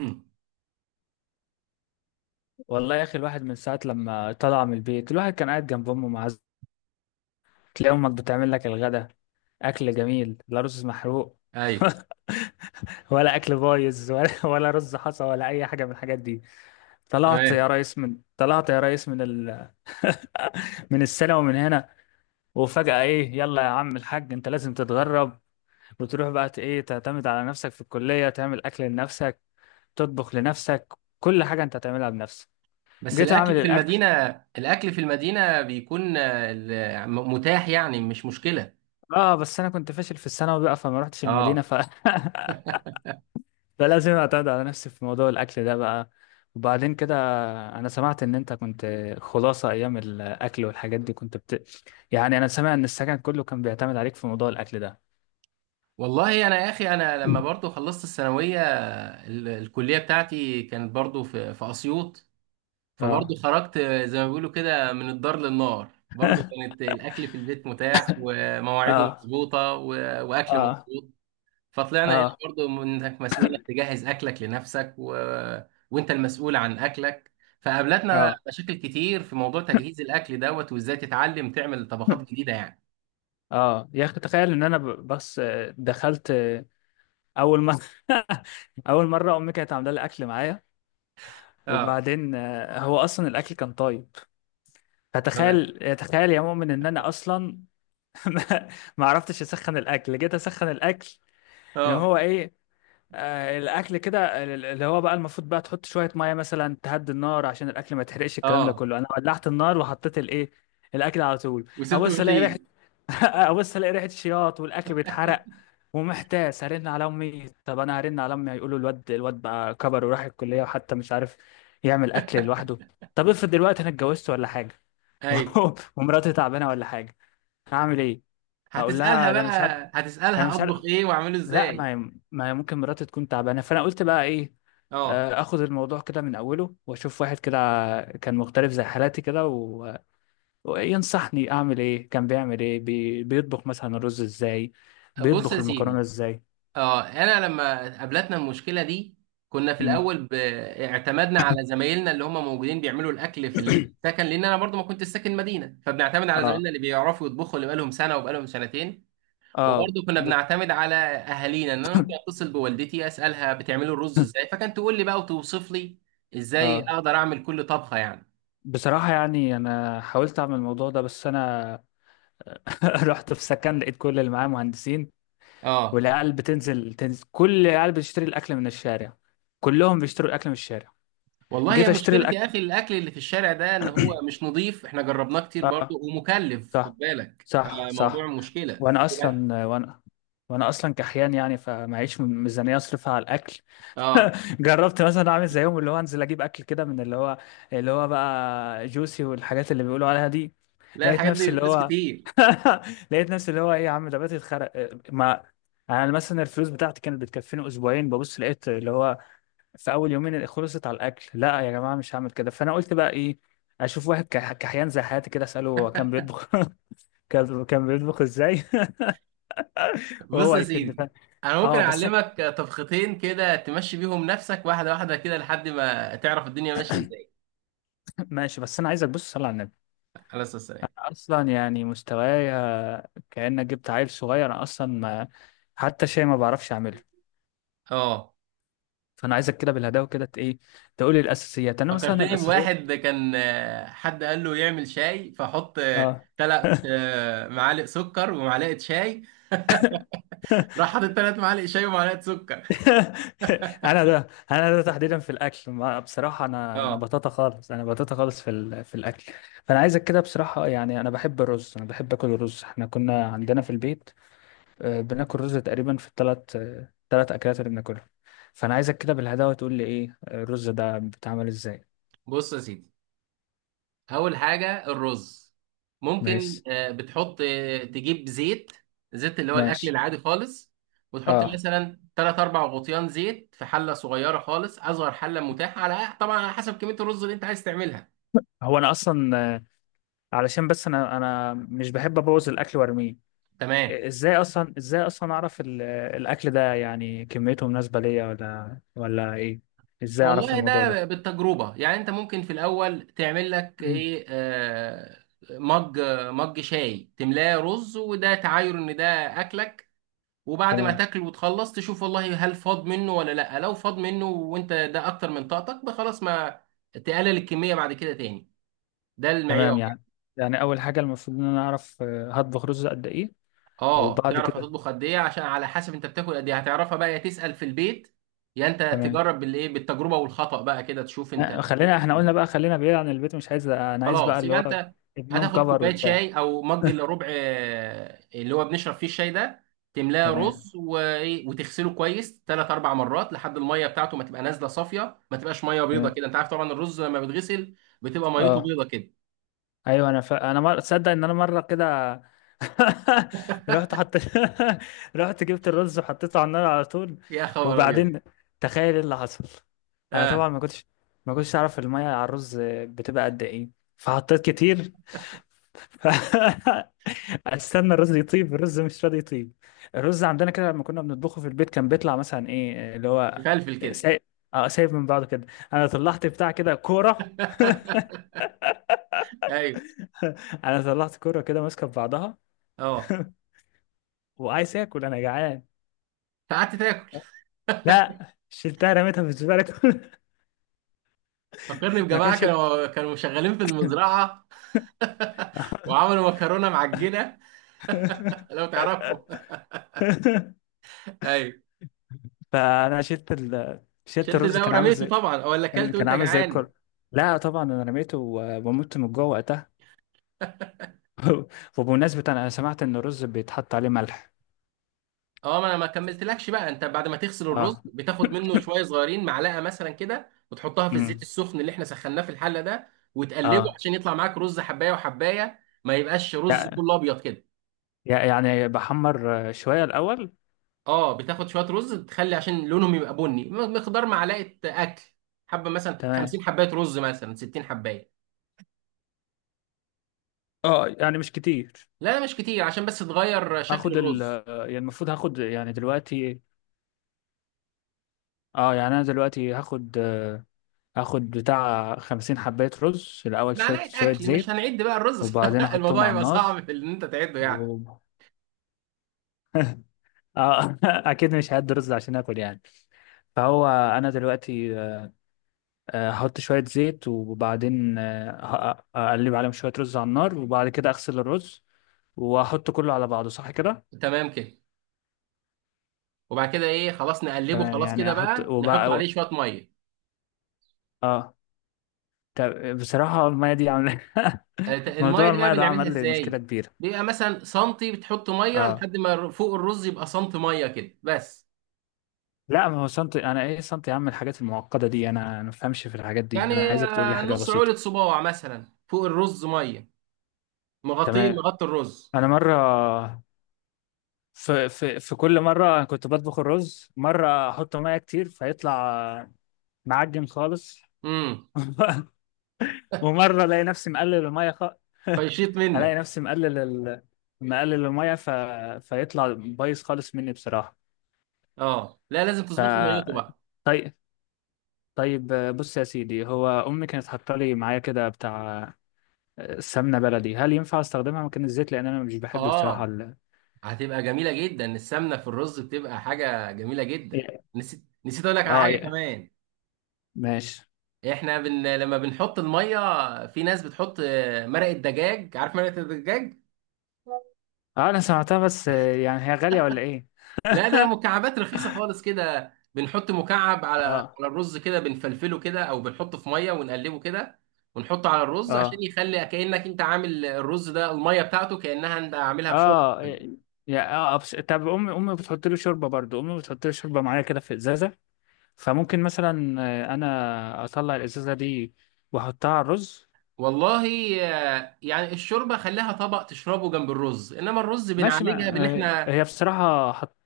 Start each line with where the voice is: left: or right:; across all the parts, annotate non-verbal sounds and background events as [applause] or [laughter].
right: مم.
left: والله يا اخي، الواحد من ساعه لما طلع من البيت الواحد كان قاعد جنب امه معزه. تلاقي امك بتعمل لك الغدا، اكل جميل، لا رز محروق
right: ايوه،
left: [laughs] ولا اكل بايظ ولا [laughs] ولا رز حصى ولا اي حاجه من الحاجات دي. طلعت
right: تمام.
left: يا ريس من [laughs] السنه ومن هنا. وفجاه ايه، يلا يا عم الحاج، انت لازم تتغرب وتروح بقى ت- ايه تعتمد على نفسك في الكليه، تعمل اكل لنفسك، تطبخ لنفسك، كل حاجه انت هتعملها بنفسك.
right: بس
left: جيت اعمل
right: الاكل في
left: الاكل.
right: المدينه، الاكل في المدينه بيكون متاح، يعني مش مشكله.
left: اه بس انا كنت فاشل في الثانوي بقى فما رحتش المدينه
right: اه،
left: [laughs] فلازم اعتمد على نفسي في موضوع الاكل ده بقى. وبعدين كده، انا سمعت ان انت كنت خلاصه ايام الاكل والحاجات دي كنت يعني انا سامع ان السكن كله كان بيعتمد عليك في موضوع الاكل ده.
right: والله انا يا اخي، انا لما
left: [clears throat]
right: برضو خلصت الثانويه، الكليه بتاعتي كانت برضو في اسيوط، فبرضو
left: اه.
right: خرجت. زي ما بيقولوا كده من الدار للنار، برضو كانت الاكل في البيت متاح ومواعيده
left: اه.
right: مظبوطه واكل
left: اه.
right: مظبوط. فطلعنا هنا
left: اه.
right: برضو من انك مسؤول انك تجهز اكلك لنفسك وانت المسؤول عن اكلك. فقابلتنا
left: اه.
right: مشاكل كتير في موضوع تجهيز الاكل دوت، وازاي تتعلم تعمل طبخات جديده يعني.
left: اه يا اخي، تخيل ان انا بس دخلت اول مره. [laughs] اول مره امي كانت عامله لي اكل معايا،
right: اه،
left: وبعدين هو اصلا الاكل كان طيب.
right: تمام.
left: فتخيل، تخيل يا مؤمن، ان انا اصلا [laughs] ما ما عرفتش اسخن الاكل. جيت اسخن الاكل اللي
right: اه،
left: هو ايه، الاكل كده اللي هو بقى المفروض بقى تحط شويه ميه مثلا تهدي النار عشان الاكل ما يتحرقش، الكلام ده
right: اه،
left: كله انا ولعت النار وحطيت الايه الاكل على طول.
right: وسبت
left: ابص الاقي ريحه،
right: ومشيت.
left: [laughs] ابص الاقي ريحه شياط والاكل بيتحرق ومحتاس هرن على امي. طب انا هرن على امي هيقولوا الواد بقى كبر وراح الكليه وحتى مش عارف يعمل اكل لوحده. طب افرض دلوقتي انا اتجوزت ولا حاجه
right: ايوه،
left: [laughs] ومراتي تعبانه ولا حاجه، هعمل ايه؟ هقول
right: هتسالها
left: لها ده انا مش عارف.
right: بقى،
left: انا
right: هتسالها
left: مش
right: اطبخ
left: عارف.
right: ايه واعمله
left: لا، ما
right: ازاي.
left: هي ما هي ممكن مراتي تكون تعبانه. فانا قلت بقى ايه،
right: اه،
left: اخد الموضوع كده من اوله واشوف واحد كده كان مختلف زي حالاتي كده وينصحني اعمل ايه، كان بيعمل ايه، بيطبخ مثلا الرز ازاي،
right: بص
left: بيطبخ
right: يا
left: المكرونه
right: سيدي،
left: ازاي.
right: اه، انا لما قابلتنا المشكله دي، كنا في
left: مم.
right: الاول اعتمدنا على زمايلنا اللي هم موجودين بيعملوا الاكل في
left: [clears throat]
right: السكن، لان انا برضو ما كنت ساكن مدينه، فبنعتمد على
left: اه.
right: زمايلنا اللي بيعرفوا يطبخوا، اللي بقالهم سنه وبقالهم سنتين.
left: اه.
right: وبرضو كنا
left: ب...
right: بنعتمد على اهالينا، ان انا ممكن اتصل بوالدتي اسالها بتعملوا الرز
left: [clears throat]
right: ازاي، فكانت تقول لي بقى وتوصف لي
left: [laughs]
right: ازاي
left: اه.
right: اقدر اعمل كل طبخه يعني.
left: بصراحة يعني أنا حاولت أعمل الموضوع ده بس أنا [laughs] رحت في سكن لقيت كل اللي معايا مهندسين،
right: اه،
left: والعيال تنزل كل العيال بتشتري الاكل من الشارع، كلهم بيشتروا الاكل من الشارع.
right: والله هي
left: جيت اشتري
right: مشكلة يا
left: الاكل.
right: اخي، الاكل اللي في الشارع ده، ان هو مش نظيف، احنا جربناه كتير
left: اه،
right: برضو ومكلف،
left: صح،
right: خد بالك،
left: صح،
right: فموضوع
left: صح.
right: مشكله.
left: وانا اصلا وانا وانا اصلا كحيان يعني فمعيش ميزانيه اصرفها على الاكل.
right: اه،
left: [laughs] جربت مثلا اعمل زيهم، اللي هو انزل اجيب اكل كده من اللي هو بقى جوسي والحاجات اللي بيقولوا عليها دي.
right: لا
left: لقيت
right: الحاجات دي
left: نفسي اللي
right: بفلوس
left: هو
right: كتير.
left: [laughs] لقيت نفسي اللي هو ايه يا عم، ده بقيت اتخرق. ما انا مثلا الفلوس بتاعتي كانت بتكفيني اسبوعين، ببص لقيت اللي هو في اول يومين خلصت على الاكل. لا يا جماعه مش هعمل كده. فانا قلت بقى ايه، اشوف واحد كحيان زي حياتي كده اساله هو كان بيطبخ، [laughs] كان بيطبخ ازاي [laughs]
right: بص
left: وهو
right: يا
left: هيفيدني
right: سيدي، انا ممكن
left: اه بس
right: اعلمك طبختين كده تمشي بيهم نفسك، واحده واحده كده، لحد ما تعرف الدنيا ماشيه ازاي.
left: [clears throat] ماشي، بس انا عايزك بص صلي على النبي،
right: على اساس السلام.
left: اصلا يعني مستوايا كانك جبت عيل صغير. أنا اصلا ما [clears throat] حتى شيء ما بعرفش اعمله.
right: اه،
left: فانا عايزك كده بالهداوه كده ت- ايه تقولي الاساسيات. انا مثلا
right: فكرتني
left: الاساسيات،
right: بواحد كان، حد قال له يعمل شاي، فحط
left: اه.
right: تلات معالق سكر ومعلقه شاي،
left: [laughs]
right: راح حاطط تلات معالق شاي ومعلقه سكر.
left: [laughs] انا ده تحديدا في الاكل، ما بصراحه انا
right: اه،
left: بطاطا خالص، انا بطاطا خالص في الاكل. فانا عايزك كده بصراحه، يعني انا بحب الرز، انا بحب اكل الرز. احنا كنا عندنا في البيت بناكل رز تقريبا في 3 اكلات اللي بناكلها. فانا عايزك كده بالهداوه تقول لي ايه، الرز ده بيتعمل ازاي.
right: بص يا سيدي، اول حاجه الرز، ممكن
left: ماشي.
right: بتحط، تجيب زيت، زيت اللي هو الاكل
left: ماشي.
right: العادي خالص. وتحط
left: اه،
right: مثلا 3 4 غطيان زيت في حله صغيره خالص، اصغر حله متاحه، على طبعا على حسب كميه الرز اللي انت عايز تعملها.
left: هو انا اصلا علشان بس انا مش بحب ابوظ الاكل وارميه.
right: تمام،
left: ازاي اصلا اعرف الاكل ده يعني كميته مناسبه ليا ولا ايه، ازاي اعرف
right: والله
left: الموضوع ده؟
right: ده بالتجربه، يعني انت ممكن في الاول تعمل لك
left: مم.
right: ايه، مج، مج شاي تملاه رز، وده تعاير ان ده اكلك. وبعد ما
left: تمام.
right: تاكل وتخلص، تشوف والله هل فاض منه ولا لا. لو فاض منه وانت ده اكتر من طاقتك بقى، خلاص ما تقلل الكميه بعد كده تاني. ده
left: تمام،
right: المعيار يعني.
left: يعني اول حاجه المفروض ان انا اعرف هطبخ رز قد ايه.
right: اه،
left: وبعد
right: تعرف
left: كده
right: هتطبخ قد ايه، عشان على حسب انت بتاكل قد ايه هتعرفها بقى، يا تسال في البيت يا انت
left: تمام
right: تجرب بالايه، بالتجربه والخطا بقى كده تشوف انت.
left: خلينا احنا قلنا بقى، خلينا بعيد عن البيت، مش عايز، انا عايز بقى
right: خلاص،
left: اللي
right: يبقى
left: هو
right: انت
left: ابنهم
right: هتاخد
left: كفر
right: كوبايه
left: وبتاع.
right: شاي او مج الا ربع، اللي هو بنشرب فيه الشاي ده، تملاه
left: تمام.
right: رز، وايه، وتغسله كويس ثلاث اربع مرات، لحد الميه بتاعته ما تبقى نازله صافيه، ما تبقاش ميه بيضه
left: تمام.
right: كده. انت عارف طبعا الرز لما بيتغسل بتبقى ميته
left: اه،
right: بيضه كده.
left: ايوه، انا ف... انا مر... تصدق ان انا مره كده [laughs] رحت حط [laughs] رحت جبت الرز وحطيته على النار على طول.
right: يا خبر ابيض.
left: وبعدين تخيل ايه اللي حصل، انا
right: اه،
left: طبعا ما كنتش اعرف الميه على الرز بتبقى قد ايه، فحطيت كتير. [laughs] استنى الرز يطيب، الرز مش راضي يطيب. الرز عندنا كده لما كنا بنطبخه في البيت كان بيطلع مثلا ايه اللي هو
right: فلفل كده.
left: سايب، اه سايب من بعضه كده. انا طلعت بتاع كده كوره،
right: [laughs] ايوه.
left: [laughs] انا طلعت كوره كده ماسكه في بعضها.
right: اه،
left: [laughs] وعايز اكل انا جعان،
right: فقعدت تاكل.
left: لا، شلتها رميتها في الزباله كلها.
right: فكرني
left: [laughs] ما
right: بجماعه
left: كانش. [laughs]
right: كانوا شغالين في المزرعه، [laughs] وعملوا مكرونه معجنه، لو تعرفهم. [laughs] ايوه،
left: فانا شلت شلت
right: شلت
left: الرز
right: الباقي
left: كان عامل
right: ورميته
left: زي،
right: طبعا ولا
left: كان
right: اكلت
left: كان
right: وانت
left: عامل زي
right: جعان.
left: الكل. لا طبعا انا رميته ومت من جوه وقتها. [laughs] وبمناسبه انا سمعت ان الرز بيتحط عليه ملح.
right: اه، ما انا ما كملتلكش بقى. انت بعد ما تغسل
left: اه.
right: الرز، بتاخد منه شويه صغيرين، معلقه مثلا كده، وتحطها في الزيت
left: امم.
right: السخن اللي احنا سخناه في الحله ده، وتقلبه
left: اه.
right: عشان يطلع معاك رز حبايه وحبايه، ما يبقاش رز
left: لا،
right: كله ابيض كده.
left: يعني بحمر شويه الاول.
right: اه، بتاخد شويه رز تخلي عشان لونهم يبقى بني، مقدار معلقه اكل، حبه مثلا
left: تمام.
right: 50 حبايه رز مثلا 60 حبايه.
left: اه يعني مش كتير.
right: لا مش كتير، عشان بس تغير شكل
left: هاخد ال،
right: الرز.
left: يعني المفروض هاخد يعني دلوقتي. اه يعني انا دلوقتي اخد بتاع 50 حباية رز الاول، شوية
right: معلقه
left: شوية
right: اكل، مش
left: زيت
right: هنعد بقى الرز،
left: وبعدين
right: [laughs]
left: احطهم
right: الموضوع
left: على
right: يبقى
left: النار
right: صعب في ان انت تعده يعني.
left: و... آه [laughs] اكيد مش هعد رز عشان اكل يعني. فهو انا دلوقتي احط شوية زيت وبعدين اقلب عليهم شوية رز على النار، وبعد كده اغسل الرز واحط كله على بعضه، صح كده؟
right: تمام كده. وبعد كده ايه، خلاص نقلبه،
left: تمام،
right: خلاص
left: يعني
right: كده
left: احط
right: بقى نحط
left: وبقى،
right: عليه شويه ميه.
left: اه. طب بصراحة المية دي عاملة [laughs]
right: الميه
left: موضوع
right: دي بقى
left: المية ده
right: بنعملها
left: عمل لي مشكلة
right: ازاي؟
left: كبيرة.
right: بيبقى مثلا سنتي، بتحط ميه
left: اه.
right: لحد ما فوق الرز يبقى سنتي ميه كده بس.
left: لا، ما هو سنتي، انا ايه سنتي يا عم، الحاجات المعقده دي أنا ما بفهمش في الحاجات دي.
right: يعني
left: انا عايزك تقول لي حاجه
right: نص
left: بسيطه.
right: عولة صباع مثلا فوق الرز ميه، مغطيه،
left: تمام.
right: مغطي الرز.
left: انا مره، في كل مره أنا كنت بطبخ الرز، مره احط ميه كتير فيطلع معجن خالص،
right: امم،
left: [laughs] ومره الاقي نفسي مقلل الميه
right: فيشيط
left: [laughs] الاقي
right: منك.
left: نفسي مقلل مقلل الميه فيطلع بايظ خالص مني بصراحه.
right: اه لا، لازم
left: ف
right: تظبط له ميته بقى.
left: طيب. طيب. بص يا سيدي، هو امي كانت حاطه لي معايا كده بتاع سمنة بلدي، هل ينفع استخدمها مكان الزيت، لان انا مش بحب بصراحة
right: اه، هتبقى جميله جدا السمنه في الرز، بتبقى حاجه جميله جدا. نسيت، نسيت اقول لك على
left: اه
right: حاجه
left: يا،
right: كمان.
left: ماشي.
right: لما بنحط الميه، في ناس بتحط مرقه دجاج، عارف مرقه الدجاج.
left: اه انا سمعتها بس يعني هي غالية ولا ايه؟
right: لا ده مكعبات رخيصه خالص كده، بنحط مكعب على، على
left: اه.
right: الرز كده، بنفلفله كده، او بنحطه في ميه ونقلبه كده، ونحطه على الرز، عشان
left: اه.
right: يخلي كانك انت عامل الرز ده الميه بتاعته كانها انت عاملها بشوربه.
left: اه يا، اه بس طب امي بتحط له شوربة برضو، امي بتحط له شوربة معايا كده في ازازة، فممكن مثلا انا اطلع الازازة دي واحطها على الرز.
right: والله يعني الشوربه خليها طبق تشربه جنب الرز، انما الرز
left: ماشي،
right: بنعالجها بان
left: ما آه،
right: احنا
left: هي بصراحة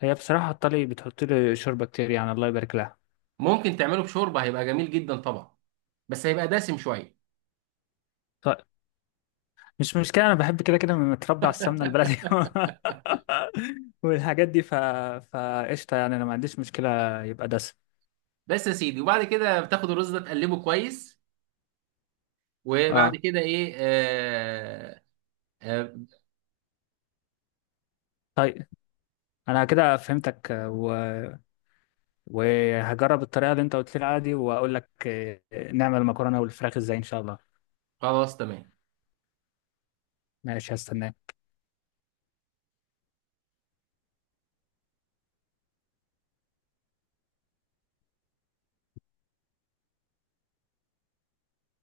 left: هي بصراحة حط لي بتحط لي شوربة كتير يعني الله يبارك لها.
right: ممكن تعمله بشوربه، هيبقى جميل جدا طبعا، بس هيبقى دسم شويه.
left: طيب، مش مشكلة، أنا بحب كده كده، متربي على السمنة البلدي [laughs] والحاجات دي فقشطة، يعني أنا ما عنديش مشكلة يبقى دسم.
right: بس يا سيدي، وبعد كده بتاخد الرز ده تقلبه كويس، وبعد
left: أه.
right: كده ايه، آه. آه،
left: طيب. أنا كده فهمتك وهجرب الطريقة اللي أنت قلت لي عليها دي وأقول لك نعمل المكرونة والفراخ إزاي إن شاء الله.
right: خلاص تمام.
left: ماشي، هستناك.